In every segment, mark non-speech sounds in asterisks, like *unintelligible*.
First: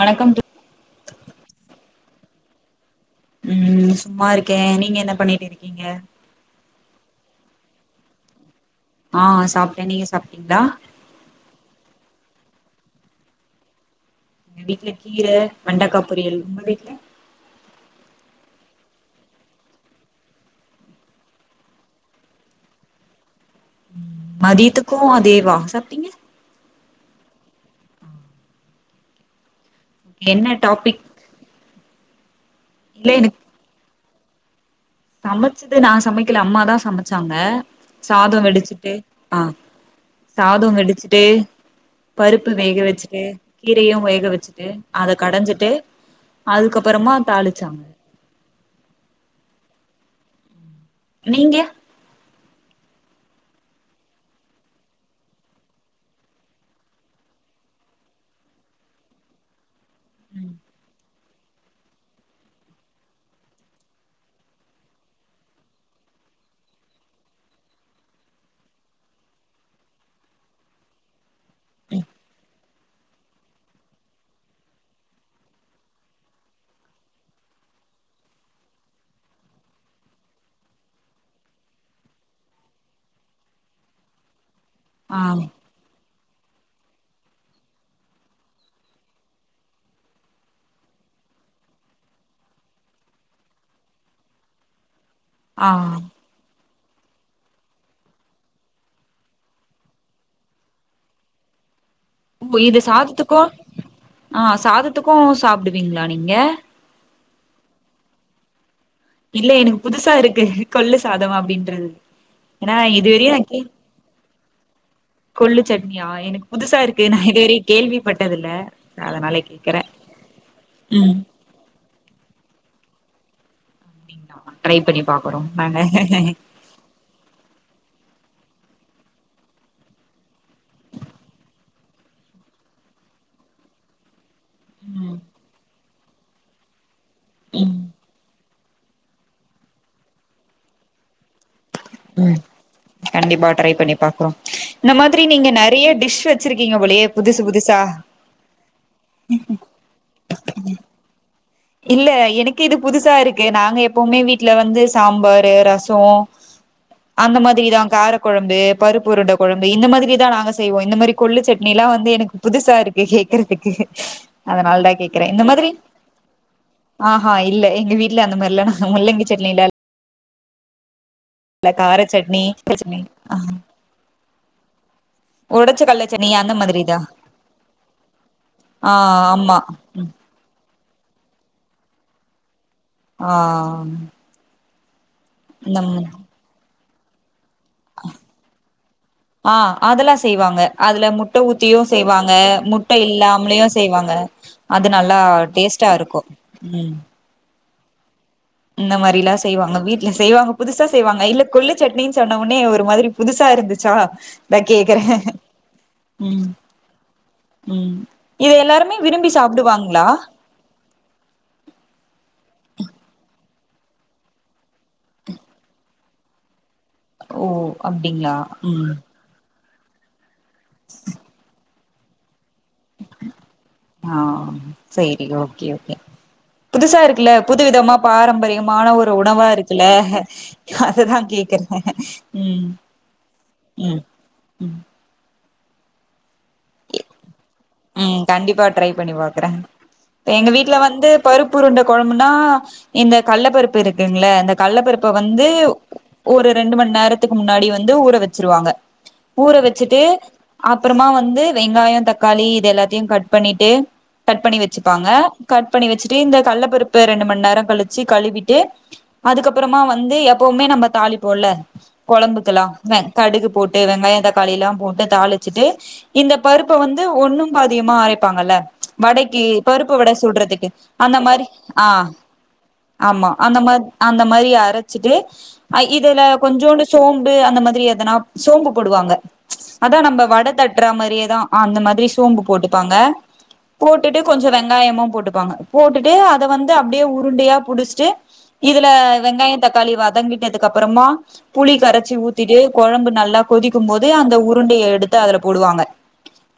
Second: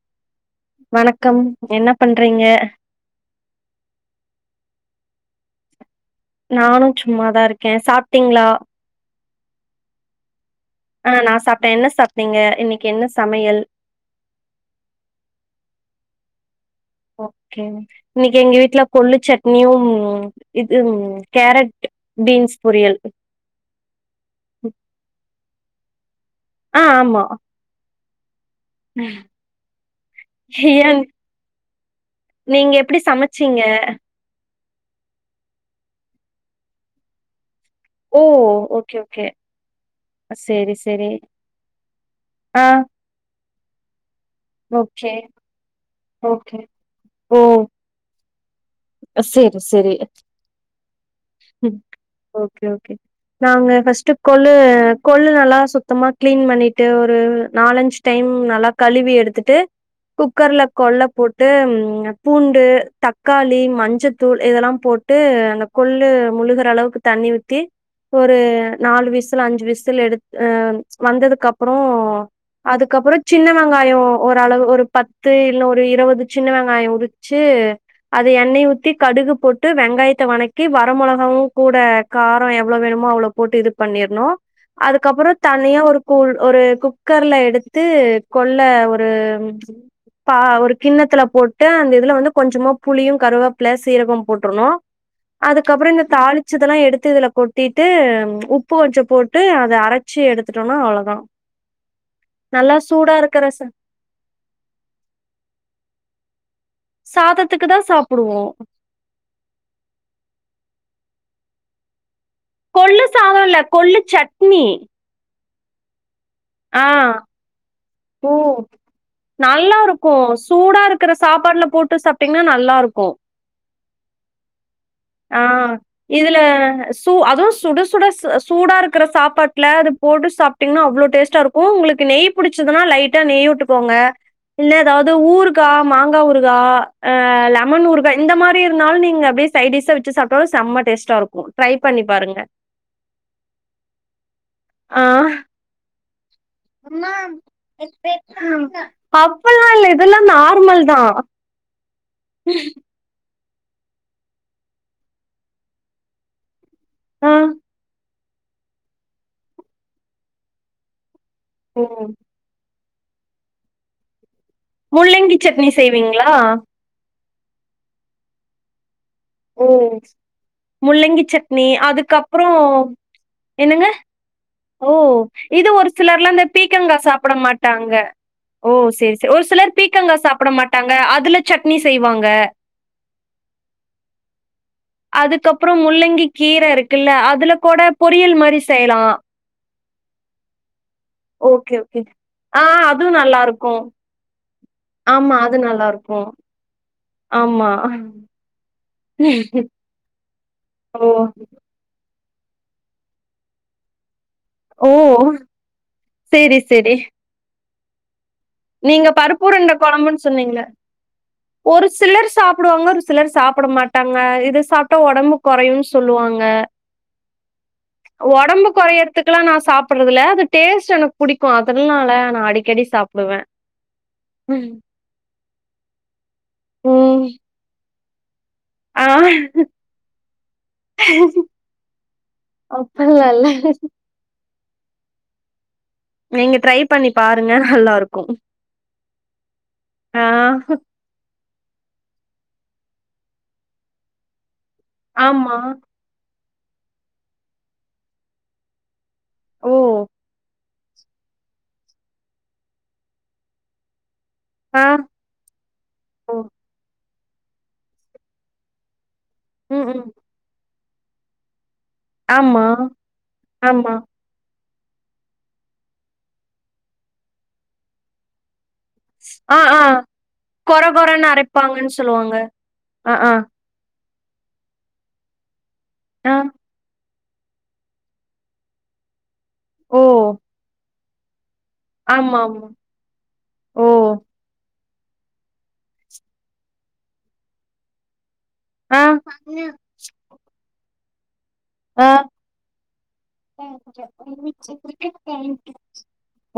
வணக்கம் தோ வணக்கம் என்ன பண்றீங்க ம் சும்மா இருக்கே நீங்க என்ன பண்ணிட்டு இருக்கீங்க நானு சும்மாதா இருக்கே சாப்டீங்ளா ஆ சாப்டே நீங்க சாப்டீங்களா ஆ நா சாப்டே என்ன சாப்டீங்க இன்னிக்கு என்ன சமையல் எங்க வீட்ல கீர வெண்டக்கா பொரியல் உங்க வீட்ல இன்னிக் எங்க வீட்ல கொல்லு சட்னியு இது ம் கேரட் பீன்ஸ் பொரியல் ம் மதியத்துக்கு அதேவா சாப்டீங்க ஆ ஆமா ம் என்ன டாபிக் நீங்க எப்படி இல்ல எனக்கு சமச்சீங்க சமச்சது நா சமைக்கல அம்மாதா சமச்சாங்க ஓ! சாதம் வெடிச்சிட்டு ஓகே, ஓகே. ஆ சாதொ சரி, சரி. வெடிச்சுட்டு பருப்பு ஆ வேக வச்சுட்டு கீரையு வேக வச்சுட்டு ஓகே, அத கடஞ்சிட்டு ஓகே. அதுக்கபறமா தாளிச்சாங்க செரி செரி நீங்க ஓகே ஓகே நாங்க ஃபர்ஸ்ட்டு கொள்ளு கொள்ளு நல்லா சுத்தமா கிளீன் பண்ணிட்டு ஒரு நாலஞ்சு டைம் ம் நல்லா கழுவி எடுத்துட்டு ம் குக்கர்ல கொள்ள போட்டு பூண்டு தக்கா மஞ்சத்தூள் இதெல்லா போட்டு அந்த கொள்ளு முழுகிற அளவுக்கு தண்ணி ஊத்தி ஒரு நாலு விசில் அஞ்சு விசில் எடுத் அ வந்ததுக்கு அப்புறோ ம் அதுக்கப்பற சின்ன வெங்காய ஒரு அளவு ஒரு பத்து இல்ல ஒரு இருவது சின்ன வெங்காய உரிச்சு ச அது எண்ணெய் ஊத்தி கடுகு போட்டு வெங்காயத்தை வணக்கி வர மொளகாவுகூட கார எவ்ளோ வேணுமோ அவ்ளோ போட்டு இது பண்ணிர்னு ஆ அதுக்கப்புறோ தனியா ஒரு கூழ் ஒரு குக்கர்ல எடுத்து கொள்ள ஒரு பா ஒரு கிண்ணத்துல போட்டு அந்த இதுல வந்து கொஞ்சமா புளியு கருவேப்ல சீரகம் போட்றுணு அதுக்கப்புறோ ஆ இந்த தாளிச்ச தெல்லா எடுத்து இதுல கொட்டிட்டு உப்பு கொஞ்ச போட்டு அத அரச்சி எடுத்துட்டோனா அவ்ளதா இது சாதத்துக்கு ஆ சாதத்துக்கு சாப்டுவிங்ளா நீங்க சாதத்துக்கு தா சாப்புடுவோ இல்ல எனக்கு புதுசா இருக்கு கொள்ளு சாதம் அப்டின்றது ஏனா கொள்ளு இதுவரியு நா சாதோ இல்ல கே கொள்ளு சட்னி கொள்ளு சட்னியா எனு புதுசா ஆ இருக்கு நா இதுவரயு ஓ கேள்விப்பட்டதில்ல அதனால கேக்கறே ம் ப்பாட்ல போட்டு சாப்டிங்ன்னா நல்லா இருக்கு அப்டிங்ளா ஆ இதுல சு அதுவு சுட சுட ஸ் அ சூடா இருக்கற சாப்பாட்ல அது போட்டு சாப்டிங்னா அவ்ளோ டேஸ்டா இருக்கு உங்குளுக்கு நெய் புடிச்சதுனா லைட்டா நெய் உட்டுகோங்க இல்னா எதாவ்து ம் ஊறுகா மாங்கா ஊறுகா அ ம் லெமன் ஊறுகா இந்த மா ப்டி இருந்தாலு நீங்க அப்டியே சைடிஷா வெச்சு சாப்டாலு செம்ம டேஸ்டாருக்கு ம் கண்டிப்பா ட்ரை பண்ணி பாக்குறோ இந்த மாதிரி நீங்க நறைய டிஷ் வச்சிருக்கீங்க போலயே புதுசு புதுசா அப்பல்லா இல்ல இதுல்லா நார்மல் தா இல்ல எனக்கு இது புதுசா இரு க்கு நாங்க எப்பவுமே வீட்ல வந்து சாம்பாரு ரசோ ஆ அந்த மாதிரிதா கார கொழம்பு பருப்பு உருண்ட கொழம்பு இந்த மாதிரி தா நாங்க செய்வோ இந்த மாரி கொள்ளு சட்னி ஓ. எல்லா வந்து எனக்கு புதுசா இரு கே கேக்கறதுக்கு அதனால் தா கேக்கறே முள்ளங்கி இந்த சட்னி மாதிரி செய்வீங்களா? ஆஹா இல்ல எங்க வீட்ல அந்த மாரில்ல முள்ளங்கி சட்னிலா ம் முள்ளங்கி சட்னி இல்ல கார சட்னி அதுக்கப்புறோ சட்னி என்னங்க ஓ இது ஒடச்ச ஒரு கல்ல சட்னி சிலர்லா அந்த பீக்கங்கா மாதிரிதா சாப்பட மாட்டாங்க ஓ ஆ சேர் செ ஒரு ஆமா சிலர் பீக்கங்கா சாப்பட மாட்டாங்க அதுல சட்னி செய்வாங்க ஆ ஆ ஆ ஆ அதுக்கப்புறோ முள்ளங்கி கீர இருக்குல்ல அதுல கோட பொரியல் மாரி செய்லா அதல்லா செய்வாங்க அதுல முட்ட ஊத்தியு ஓகே. செய்வாங்க ஆ முட்ட அதுவும் இல்லாமலியு நல்லாருக்கும். செய்வாங்க அது நல்லா ஆமா, அது டேஸ்டா இருக்கு ம் அ இந்த மாரி எல்லா செய்வாங்க வீட்ல செய்வாங்க புதுசா ஓ! செய்வாங்க இல்ல கொள்ளு சட்னி சொன்ன ஒன்னே ஒரு மாதிரி புதுசா இருந்துச்சா தா ஓ! கேக்கறே ம் சரி, சரி. ம் இது எல்லாருமே நீங்க விரும்பி பருப்பு உருண்ட சாப்டுவாங்களா கொழம்புன் சொன்னீங்ள ஒரு சிலர் சாப்டுவாங்க ஒரு சிலர் சா ப்பட மாட்டாங்க இது சாப்ட்டா ஒடம்பு கொறையுன் சொல்லுவாங்க ஓ அப்டிங்களா ஒடம்பு ம் கொறையற்துக்லா நா சா ப்பட்றதில்ல அது டேஸ்ட் எனக்கு புடிக்கு அதல்னால நா அடிக்கடி சாப்டுவே ஆ ம் சேரி ஓகே ஓகே புதுசா ம். இருக்குல்ல புது விதமா பாரம்பரிய மான ஆ ஒரு உணவா இருக்குல்ல அத தா கேக்குறே ம் ம் *unintelligible* ம் நீங்க ட்ரை பண்ணி பா ம் கண்டிப்பா ட்ரை பண்ணி பாக்கறே ஆ எங்க வீட்ல வந்து பருப்பு உருண்ட கொழம்பு னா இந்த கல்லப்பருப்பு இருக்குங்ள இந்த கல்லப்பருப்ப வந்து ஆமா ஒரு ரெண்டு மண் நேரத்துக்கு முன்னாடி வந்து ஊற வெச்சிருவாங்க ஊற ஓ வெச்சுட்டு அப்பறமா வந்து வெங்காயோ தக்காளி இது எல்லாத்தையு கட் பண்ணிட்டு கட் பண்ணி ஆ வெச்சுப்பாங்க கட் பண்ணி வெச்சிட்டு ஓ இந்த கல்லப் பருப்ப ரெண்டு மண் நேரோ கழிச்சி கழுவிட்டு அதுக்கப்றமா ம் ம் வந்து எப்போமே நம்ம தாளிப் போல கொழம்புக்கெல்லா ஆமா வெ கடுகு போட்டு ஆமா வெங்காயோ தக்காளில்லா போட்டு தாளிச்சுட்டு இந்த பருப்ப வந்து ஒண்ணு பாதியுமா அரைப்பாங்கல்ல வடைக்கி ஆ ஆ பருப்பு வட சுட்றதுக்கு கொற அந்த கொறன்னு மாரி ஆ அரைப்பாங்கன்னு சொல்லுவாங்க ஆ ஆமா ஆ அந்த மா அந்த மாரி அரச்சிட்டு் ஐ இதுல ஆ கொஞ்சோண்டு சோம் டு அந்த மாரி எதுனா சோம்பு போடுவாங்க அதா ஓ நம்ம வட தட்றா மாரியேதா அந்த ரி சோம்பு ஆமாமா போட்டுப்பாங்க ஓ போட்டுட்டு கொஞ்சோ வெங் வெங்காயமு போட்டுப்பாங்க போட்டுட்டு அத வந்து அப்டியே உருண்டையா புடிச்சிட்டு இதுல ஆ வெங்காயோ தக்காளி வதங்கிட்டதுக்கு அப்றமா புளி ஆ கரைச்சி ஊத்திட்டு கொழம்பு நல்லா கொதிக்கும் போது அந்த உருண்டைய எடுத்து அதுல போடுவாங்க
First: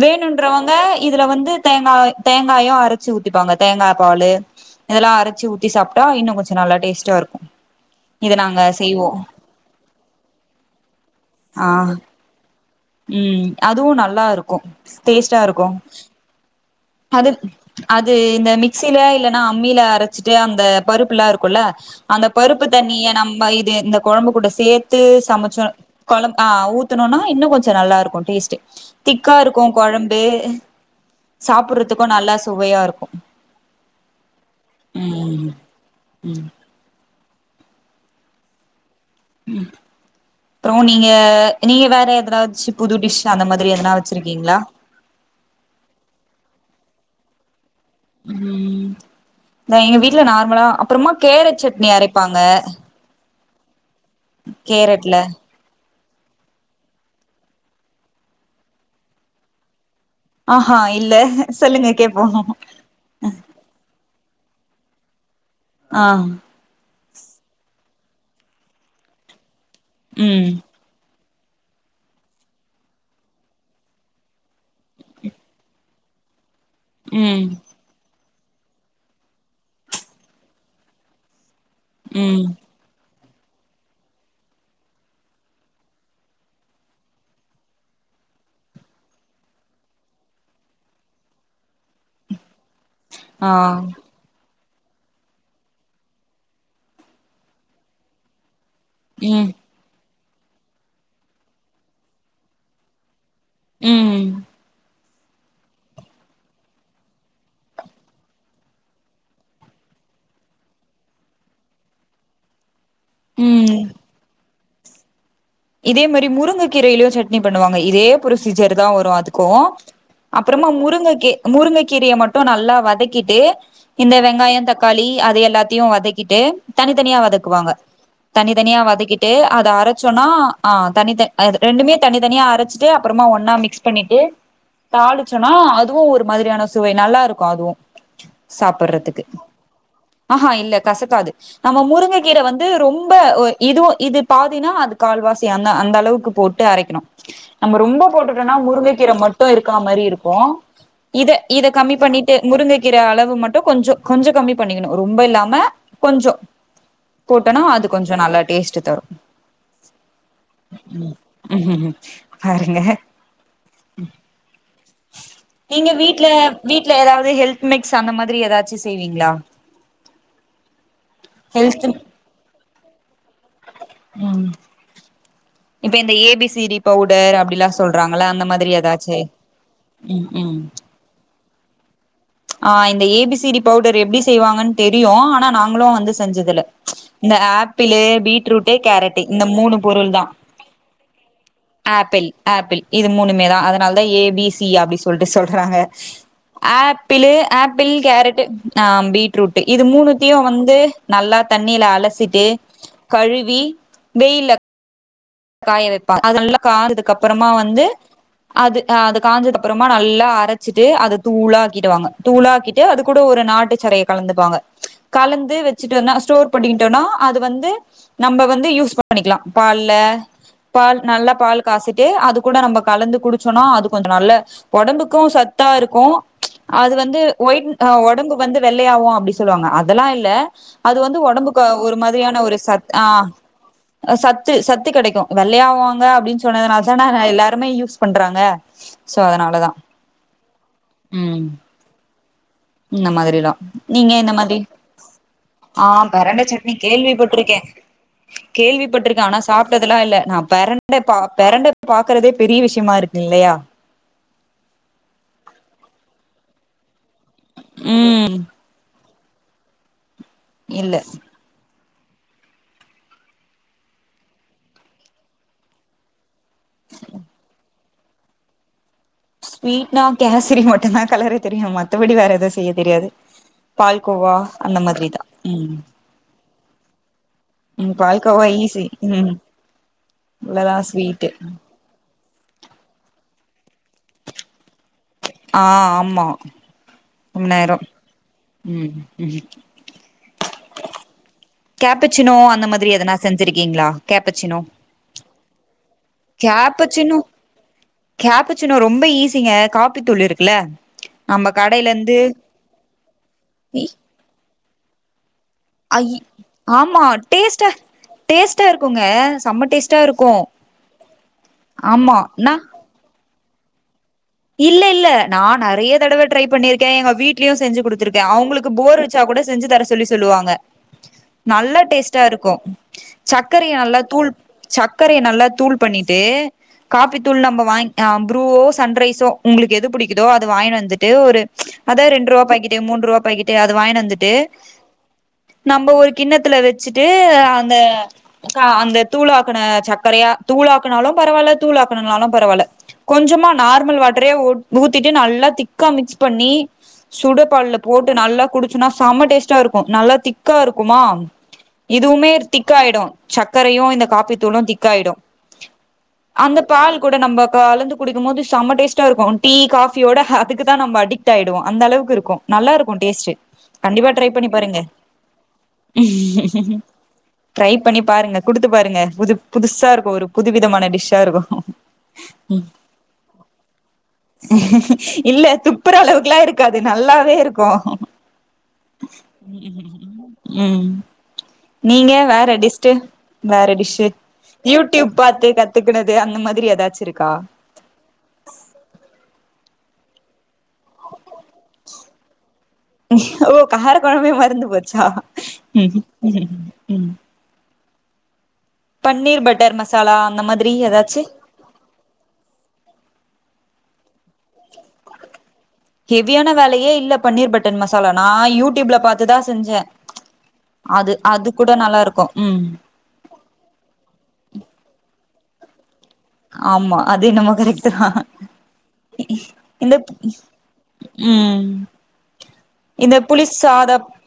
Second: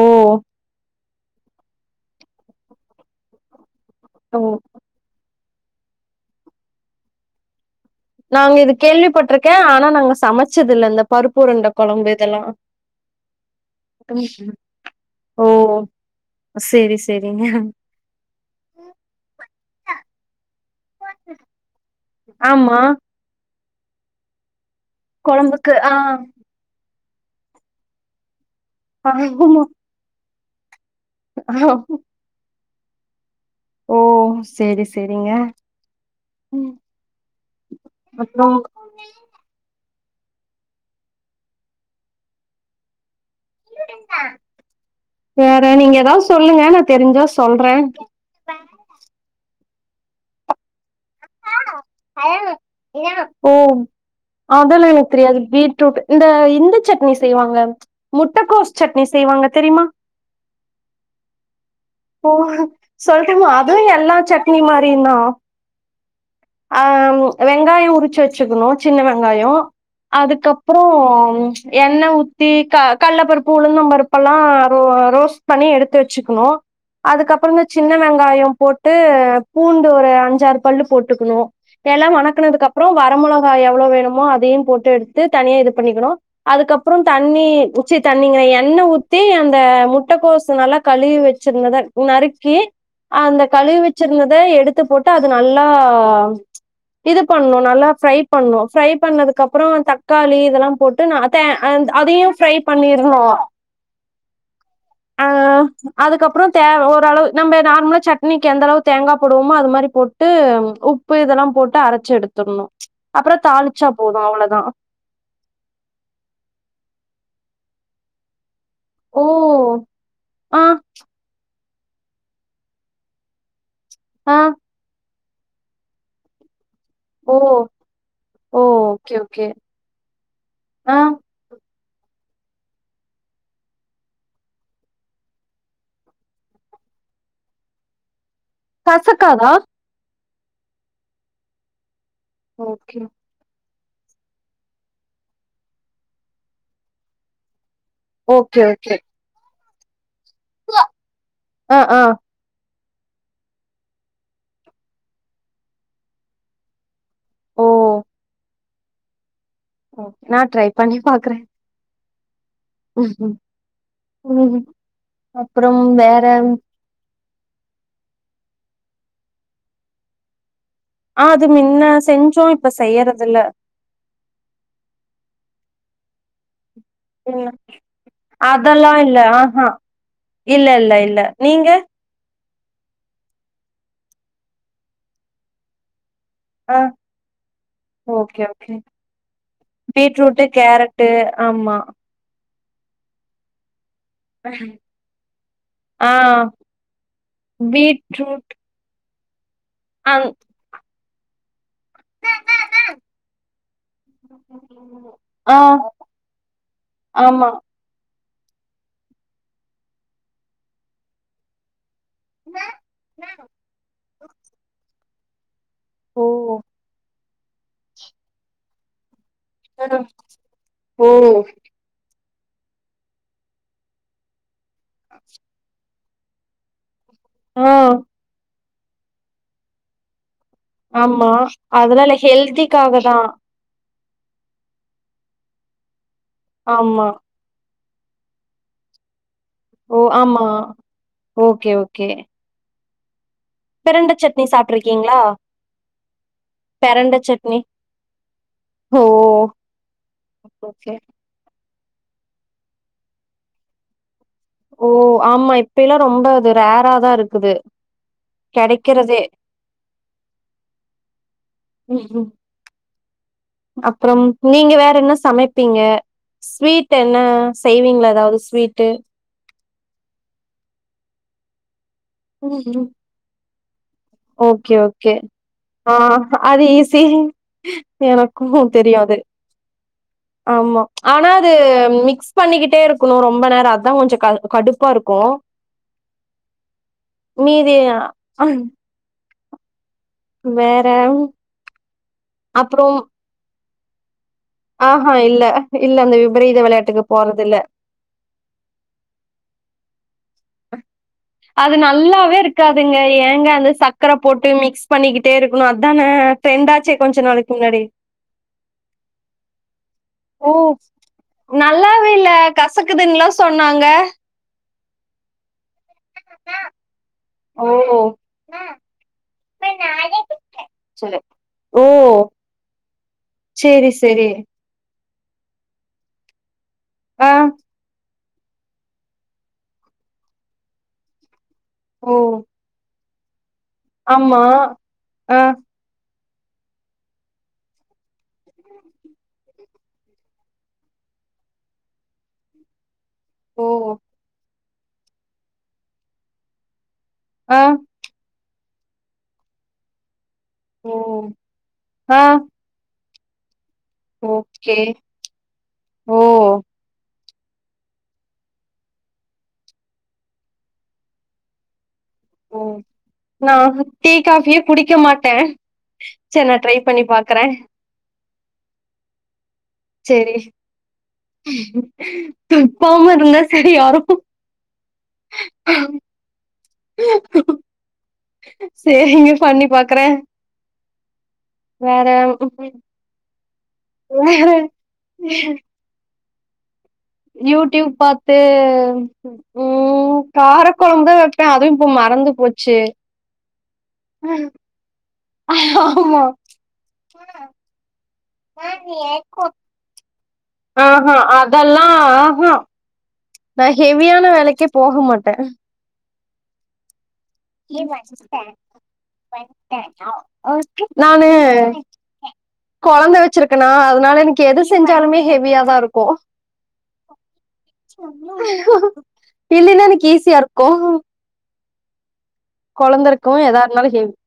ஓ வேணுன்றவங்க இதுல வந்து தேங்கா தேங்காயு அர ச்சு ஊத்திப்பாங்க தேங்கா பாலு ஓ இதெல்லா அரச்சு ஊத்தி சாப்ட்டா இன்னு கொஞ்சோ நல்லா டேஸ்ட்டா இருக்கு நாங்க இது கேள்விப்பட்ருக்கே ஆனா நாங்க சமச்சதுல்ல இந்த பருப்பு ஆ உருண்ட கொழம்பு இதெல்லா ம் அதுவு நல்லாருக்கு ஓ டேஸ்டாருக்கு சேரி அதுக் சேரிங்க அது இந்த மிக்சில இல்லன்னா அம்மில அரச்சிட்டு அந்த பருப்புலா இருக்குல்ல அந்த பருப்பு ஆமா தண்ணிய நம்ம இது இந்த கொழம்பு கூட சே த்தே சமைச்சோ கொழம்புக்கு ஆ கொழம் ஆ ஊத்துணோனா இன்னு கொஞ்சோ நல்லாருக்கு டேஸ்ட்டு திக்காருக்கு ஆமா கொழம்பு சாப்புட்றதுக்கு நல்லா சுவையாருக்கு ஓ சேரி சேரிங்க ம் அப்றோ ம் அப்றோ நீங்க நீங்க வேற எதறாச்சு புது டிஷ் அந்த மாதிரி எதனா வச்சிருக்கீங்களா வேற நீங்க ஏதாவது சொல்லுங்க நா தெரிஞ்சா சொல்றே ம் நா‌ எங்க வீட்ல நார்மலா அப்றமா கேரட் சட்னி அரைப்பாங்க ஓ அதெல்லா எனக்கு கேரட்ல தெரியாது பீட்ரூட் இந்த இந்த சட்னி செய்வாங்க முட்டகோஸ் சட்னி செய்வாங்க தெரிமா ஆ ஹா இல்ல சொல்லுங்க கேப்போ ஓ சொல்லுட்டுமா அதுவு எல்லா சட்னி மாரியு தா ஆ ஆ ம் வெங்காயோ உரி ச்சு வச்சுக்கணு சின்ன வெங்காயோ ம் அதுக்கப்றோ ம் எண்ண ஊத்தி க கல்லப்பருப்பு உளுந்தப்பருப்பெல்லா ரோ அ ரோஸ்ட் பண்ணி எடுத்து வெச்சுக்கணு ம் அதுக்கப்றோ இந்த சின்ன வெங்காயோ போட்டு பூண்டு ஒரு அஞ்சாறு பல்லு போட்டுக்கணு எல்லா ம் வணக்குனதுக்கு அப்றோ வர மொள கா எவ்ளோ வேணுமோ அதையு போட்டு எடுத்து தனியா இது பண்ணிக்கணு அதுக்கப்றோ தண்ணீ ச்சீ தண்ணிங்கிறே எண்ணெ ஊத்தி அந்த முட்டக்கோசு நல்லா கழுவி வை ச்சிர்ந்தத நறுக்கி அந்த ஆ கழுவி வச்சிருந்தத எடு த்து போட்டு அது நல்லா இது பண்ணு நல்லா ஃப்ரை பண்ணு ஃப்ரை பண்ணதுக்கு ம் அப்றோ தக்காளி இதெல்லா போட்டு நா அத அந் அதையு ஃப்ரை பண்ணிருனு ம் ஆ அதுக்கப்புறோ தே ஓரளவு நம்ப நார்மலா சட்னிக்கி எந்தளவு தேங்கா போடுவோமோ அது மாரி போட்டு உ உப்பு இதெல்லா போட்டு அரைச்சு எடுத்தர்ணு அப்புறோ ம் தாளிச்சா போது அவ்ளோதா இதே மாரி முருங்க கீரையிலு சட்னி பண்ணுவாங்க இதே ப்ரொ சீஜர்தா வரு ஓ அதுக்கு ஆ அப்றமா முருங்க கே முருங்க கீரைய மட்டு நல்லா வதக்கிட்டு இந்த ஆ வெங்காயோ தக்காளி அத எல்லாத்தையு வதக்கிட்டு தனித்தனியா ஓ வதக்குவாங்க தனி ஓ தனியா ஓகே வதக்கிட்டு ஓகே அத அரைச்சோனா ஆ தனி தனி அது ரெண்டுமே தனி தனியா அரச்சிட்டு அப்புறமா ஒன்னா மிக்ஸ் பண்ணிட்டு தாளிச்சோனா அதுவு ஒரு மாதிரியான சுவை நல்லாருக்கு அதுவு சாப்பறதுக்கு கசக்காதா ஆஹா இல்ல கசக்காது நம்ம முருங்க கீர வந்து ஓகே ரொம்ப ஒ இதுவு இது பாதினா அது கால்வாசி அந்த அந்த அளவுக்கு போட்டு அரைக்கணு நாம ரொம்ப போட்டுட்டோனா ஓகே ஓகே முருங்கைக்கீரை மட்டு இருக்கா மாரி இரு க்கு இத இத ஆ கம்மி ஆ பண்ணிட்டு முருங்க க்கீர அளவு மட்டு கொஞ்சோ கொஞ்சோ கம்மி பண்ணிக்கணு ரொம்ப இல்லாம கொஞ்சோ போட்டோனா ஓ அது கொஞ்சோ நல்லா டேஸ்ட் தரு நா ட்ரை ம் உஹ்ம் உஹும் ம் அப்றோ வேற எதாவது ஹெல்த் மிக்ஸ் அந்த மாரி எதாச்சு செய்வீங்ளா ஆ் அது மின்ன செஞ்சோ இப்ப செய்யறது இல்ல ம் இப்ப இந்த A B C D powder ம் அப்டியெல்லா சொல்றாங்கள அந்த மாரி அதெல்லா இல்ல எதாச்சு ஆஹா ம் ம் இல்ல இல்ல இல்ல நீங்க ஆ இந்த A B C D powder எப்டி செய்வாங்கன்னு தெரியு ஆனா நாங்களு வந்து செஞ்சதுல்ல ஆ இந்த apple, okay beetroot, okay carrot இந்த மூணு பொருள்தா எ ஆமா ஆப்பிள் இது மூணுமேதா அதனாலதா ஏ பி சி அப்டி சொல்ட்டு சொல்றாங்க ஆ ஆ ஆப்பிளு ஆப்பிள், கேரட் பீட்ரூட் அ பீட்ரூட் இது அந் மூணுத்தையு வந்து நல்லா தண்ணில அலசிட்டு கழுவி வெய்யில்ல ஆ காய வைப்பா அதெல்லா *inaudible* அப்றமா ஆமா வந்து அது அ அது காஞ்சதுக்கப்புறமா நல்லா அரச்சிட்டு அத தூளா ஆக்கிடுவாங்க தூளாக்கிட்டு அது கூட ஒரு நாட்டு சரையை கலந்துகுவாங்க கலந்து வெச்சிட்டு வந் ஓ ஸ்டோர் பண்டிக்கிட்டோனா அது வந்து நம்ப வந்து யூஸ் பண்ணிக்கலா பால்ல பால் ஓ நல்ல பால் காசிட்டு அது கூட நம்ம கலந்து குடிசோனா அது கொஞ்சோ நல்ல ஒடம்புக்கு சத்தா இருக்கு அது வந்து ஒயிட் ஆ ஒடம்பு வந்து வெள்ளயாவு அப்டி சொல்லுவாங்க அதெல்லா இல்ல அது வந்து ஆமா ஒடம்புக்கு ஒரு அதெல்லா இல்ல மாதிரியான ஒரு சத் ஹெல்திக்காக ஆ தா சத்து சத்து கெடைக்கு வெள்ளயாவாங்க அப்டின்னு ஆமா சொன்னதுனாலதான எல்லாருமே யூஸ் பண்றாங்க சோ அதனாலதா ஓ ஆமா ம் இந்த மாரிலா பிரண்ட சட்னி சாப்ட்டு இருக்கீங்ளா ஆ பெரண்ட சட்னி கேள்விப்பட்ருக்கே சட்னி ஓ கேள்விப்பட்ருக்கே ஆனா சாப்ட்டதெல்லா இல்ல நா ஓகே பெரண்ட பெரண்ட பாக்கறதே பெரிய விஷ்யமா இருக்கு இல்லையா ஓ ஆமா இப்பையெல்லா ரொம்ப அது ரேராதா இருக்குது ம் கெடைக்கறதே இல்ல ஹ்ம் அப்றம் நீங்க வேற என்ன சமைப்பீங்க ஸ்வீட் என்ன செய்வீங்ளா எதாவது ஸ்வீட்டு ஸ்வீட்னா கேசரி மட்டுந்தா கெளறத் தெரியு மத்தபடி வேற எதுவு செய்ய ம்ஹ்ம். தெரியாது பால்கோவா ஓகே அந்த ஓகே மாதிரிதா ம் ஆ அது ஈசி ம் எனக்கு பால்கோவா ஈஸி தெரியாது ம் இவ்ளதா ஆமா ஆனா ஸ்வீட்டு ம் அது மிக்ஸ் பண்ணிக்கிட்டே இருக்கணு ரொம்ப நேரோ அதா கொஞ்சோ க கடுப்பா இருக்கு ஆ ஆமா ரொம்ப மீதி நேரோ ம் ம் வேற கேப்பச்சினோ அந்த மாதிரி அப்புறம் எதனா செஞ்சிருக்கீங்ளா ஆஹா இல்ல இல்ல அந்த விபரீத விளையாட்டுக்கு கேப்பச்சினோ போறது இல்ல கேப்பச்சினோ ரொம்ப ஈஸிங்க காப்பித்தூள் இருக்கல்ல அது நல்லாவே இருக்காதுங்க ஏங்க அந்த இ சக்கர போட்டு மிக்ஸ் பண்ணி கிட்டே இருக்கணு ஐ அதான ரெண்டாச்சே ஆமா கொஞ்ச நாளைக்கு டேஸ்ட்டா முன்னாடி டேஸ்ட்டா இருக்குங்க செம டேஸ்ட்டா இருக்கு ஓ! நல்லாவே ஆமா இல்ல நா கசக்குதுன்னல்லா சொன்னாங்க இல்ல இல்ல நா நெறைய தடவை ட்ரை பண்ணிருக்கே எங்க வீட்லயும் ஓ! செஞ்சு கொடுத்துருக்கே அவங்களுக்கு போர் அடுச்சா கூட செஞ்சு தர சொல்லி சொல்லுவாங்க செரி நல்லா டேஸ்டா இருக்கும் சர்க்கரைய சேரி நல்லா சேரி. தூள் சக் சக்கரைய நல்லா தூள் பண்ணிட்டு காப்பி ஆ. தூள் நம்ப வாங்க் ப்ரூவோ சன்ரைஸ் சோ உங்களுக்கு எது புடிக்கதோ அது வாங்கிட்டுவந்துட்டு ஒரு அதாவது ஓ! ரெண்டு ரூபா பக்கேட்டு மூன்று ரூபா அது வாங்கினு வந்துட்டு ஆமா. ஆ. நம்ம ஒரு கிண்ணத்துல வச்சுட்டு அந்த அந்த தூளாக்கன சக்கரையா தூளாக்கனாலும் பரவால்ல தூளாக்கணனாலாம் பரவால்ல கொஞ்சமா ஓ! நார்மல் வாட்டரே ஊத்திட்டு நல்லா திக்கா மிக்ஸ் பண்ணி ஆ. சுடுபன்னு போது நல்லா குடிச்சுன்னா செம டேஸ்ட்டா இருக்கும் நல்லா திக் திக்கா ஓ! இருக்குமா ஆ. இதுவுமே திக்கா ஆயிடும் சட் சக்கரையும் இந்த காப்பித்தூளும் ஓகே. திக்காயிடும் ஓ! அந்த பால் கூட நம்ம கலந்து குடிக்கும் போது செம டேஸ்ட்டா இருக்கும் டீ காபியோட அதுக்குதா நம்ப அடிக்ட் ஆகிடுவோம் அந்த அளவுக்கு ஓ! நல்லா இருக்கும் டேஸ்ட்டே நா கண்டிப்பா டீ, ட்ரை பண்ணி காஃபியே பாருங்க குடிக்க மாட்டே. சரி நா ம் ட்ரை பண்ணி பாக்குறே. ட்ரை பண்ணி பாருங்க குடுத்து பாருங்க புது புதுசா இருக்கும் ஒரு சேரி. புதுவிதமான டிஷ்ஷா இருக்கும் துப்பாம இருந்தா சரியாரு. இல்ல துப்புற அளவுக்குல்லா இருக்காது நல்லாவேருக்கும் செரிங்க பண்ணி பாக்குற ம் வேற நீங்க டிஸ்ட்டு வேற டிஷு வேற யூடியூப் பாத்து கத்துக்குனது அந்த மாதிரி ஏதாச்சு இருக்கா யூடியூப் பாத்து உம் கார புளிக்குழம்பு வைப்பே அதுவும் இப்ப மறந்து போச்சு ஓ கார குழம்பே மறந்து போச்சா உ ஆமா உம் பன்னீர் பட்டர் மசாலா அந்த மாதிரி ஆ ஆ ஏதாச்சு அதெல்லாம் ஆஹஹா ஹெவியான வேலைக்கே போக மாட்டே ஹெவியான வேலையே இல்ல பன்னீர் பட்டர் மசாலானா யூடியூப்ல பார்த்துதா செஞ்ச அது அது கூட நல்லாருக்கும் குழந்த வச்சிருக்கனா அதனால எனக்கு எது செஞ்சாலுமே ஹெவியாதான் இருக்கும் ஆமா அது என்னமோ கரெக்ட்டு தா இல்லைன்னா இந்த எனக்கு ஈஸியா உம் கொழந்தருக்கும் எதா இருந்தாலும் ஹேவி சாத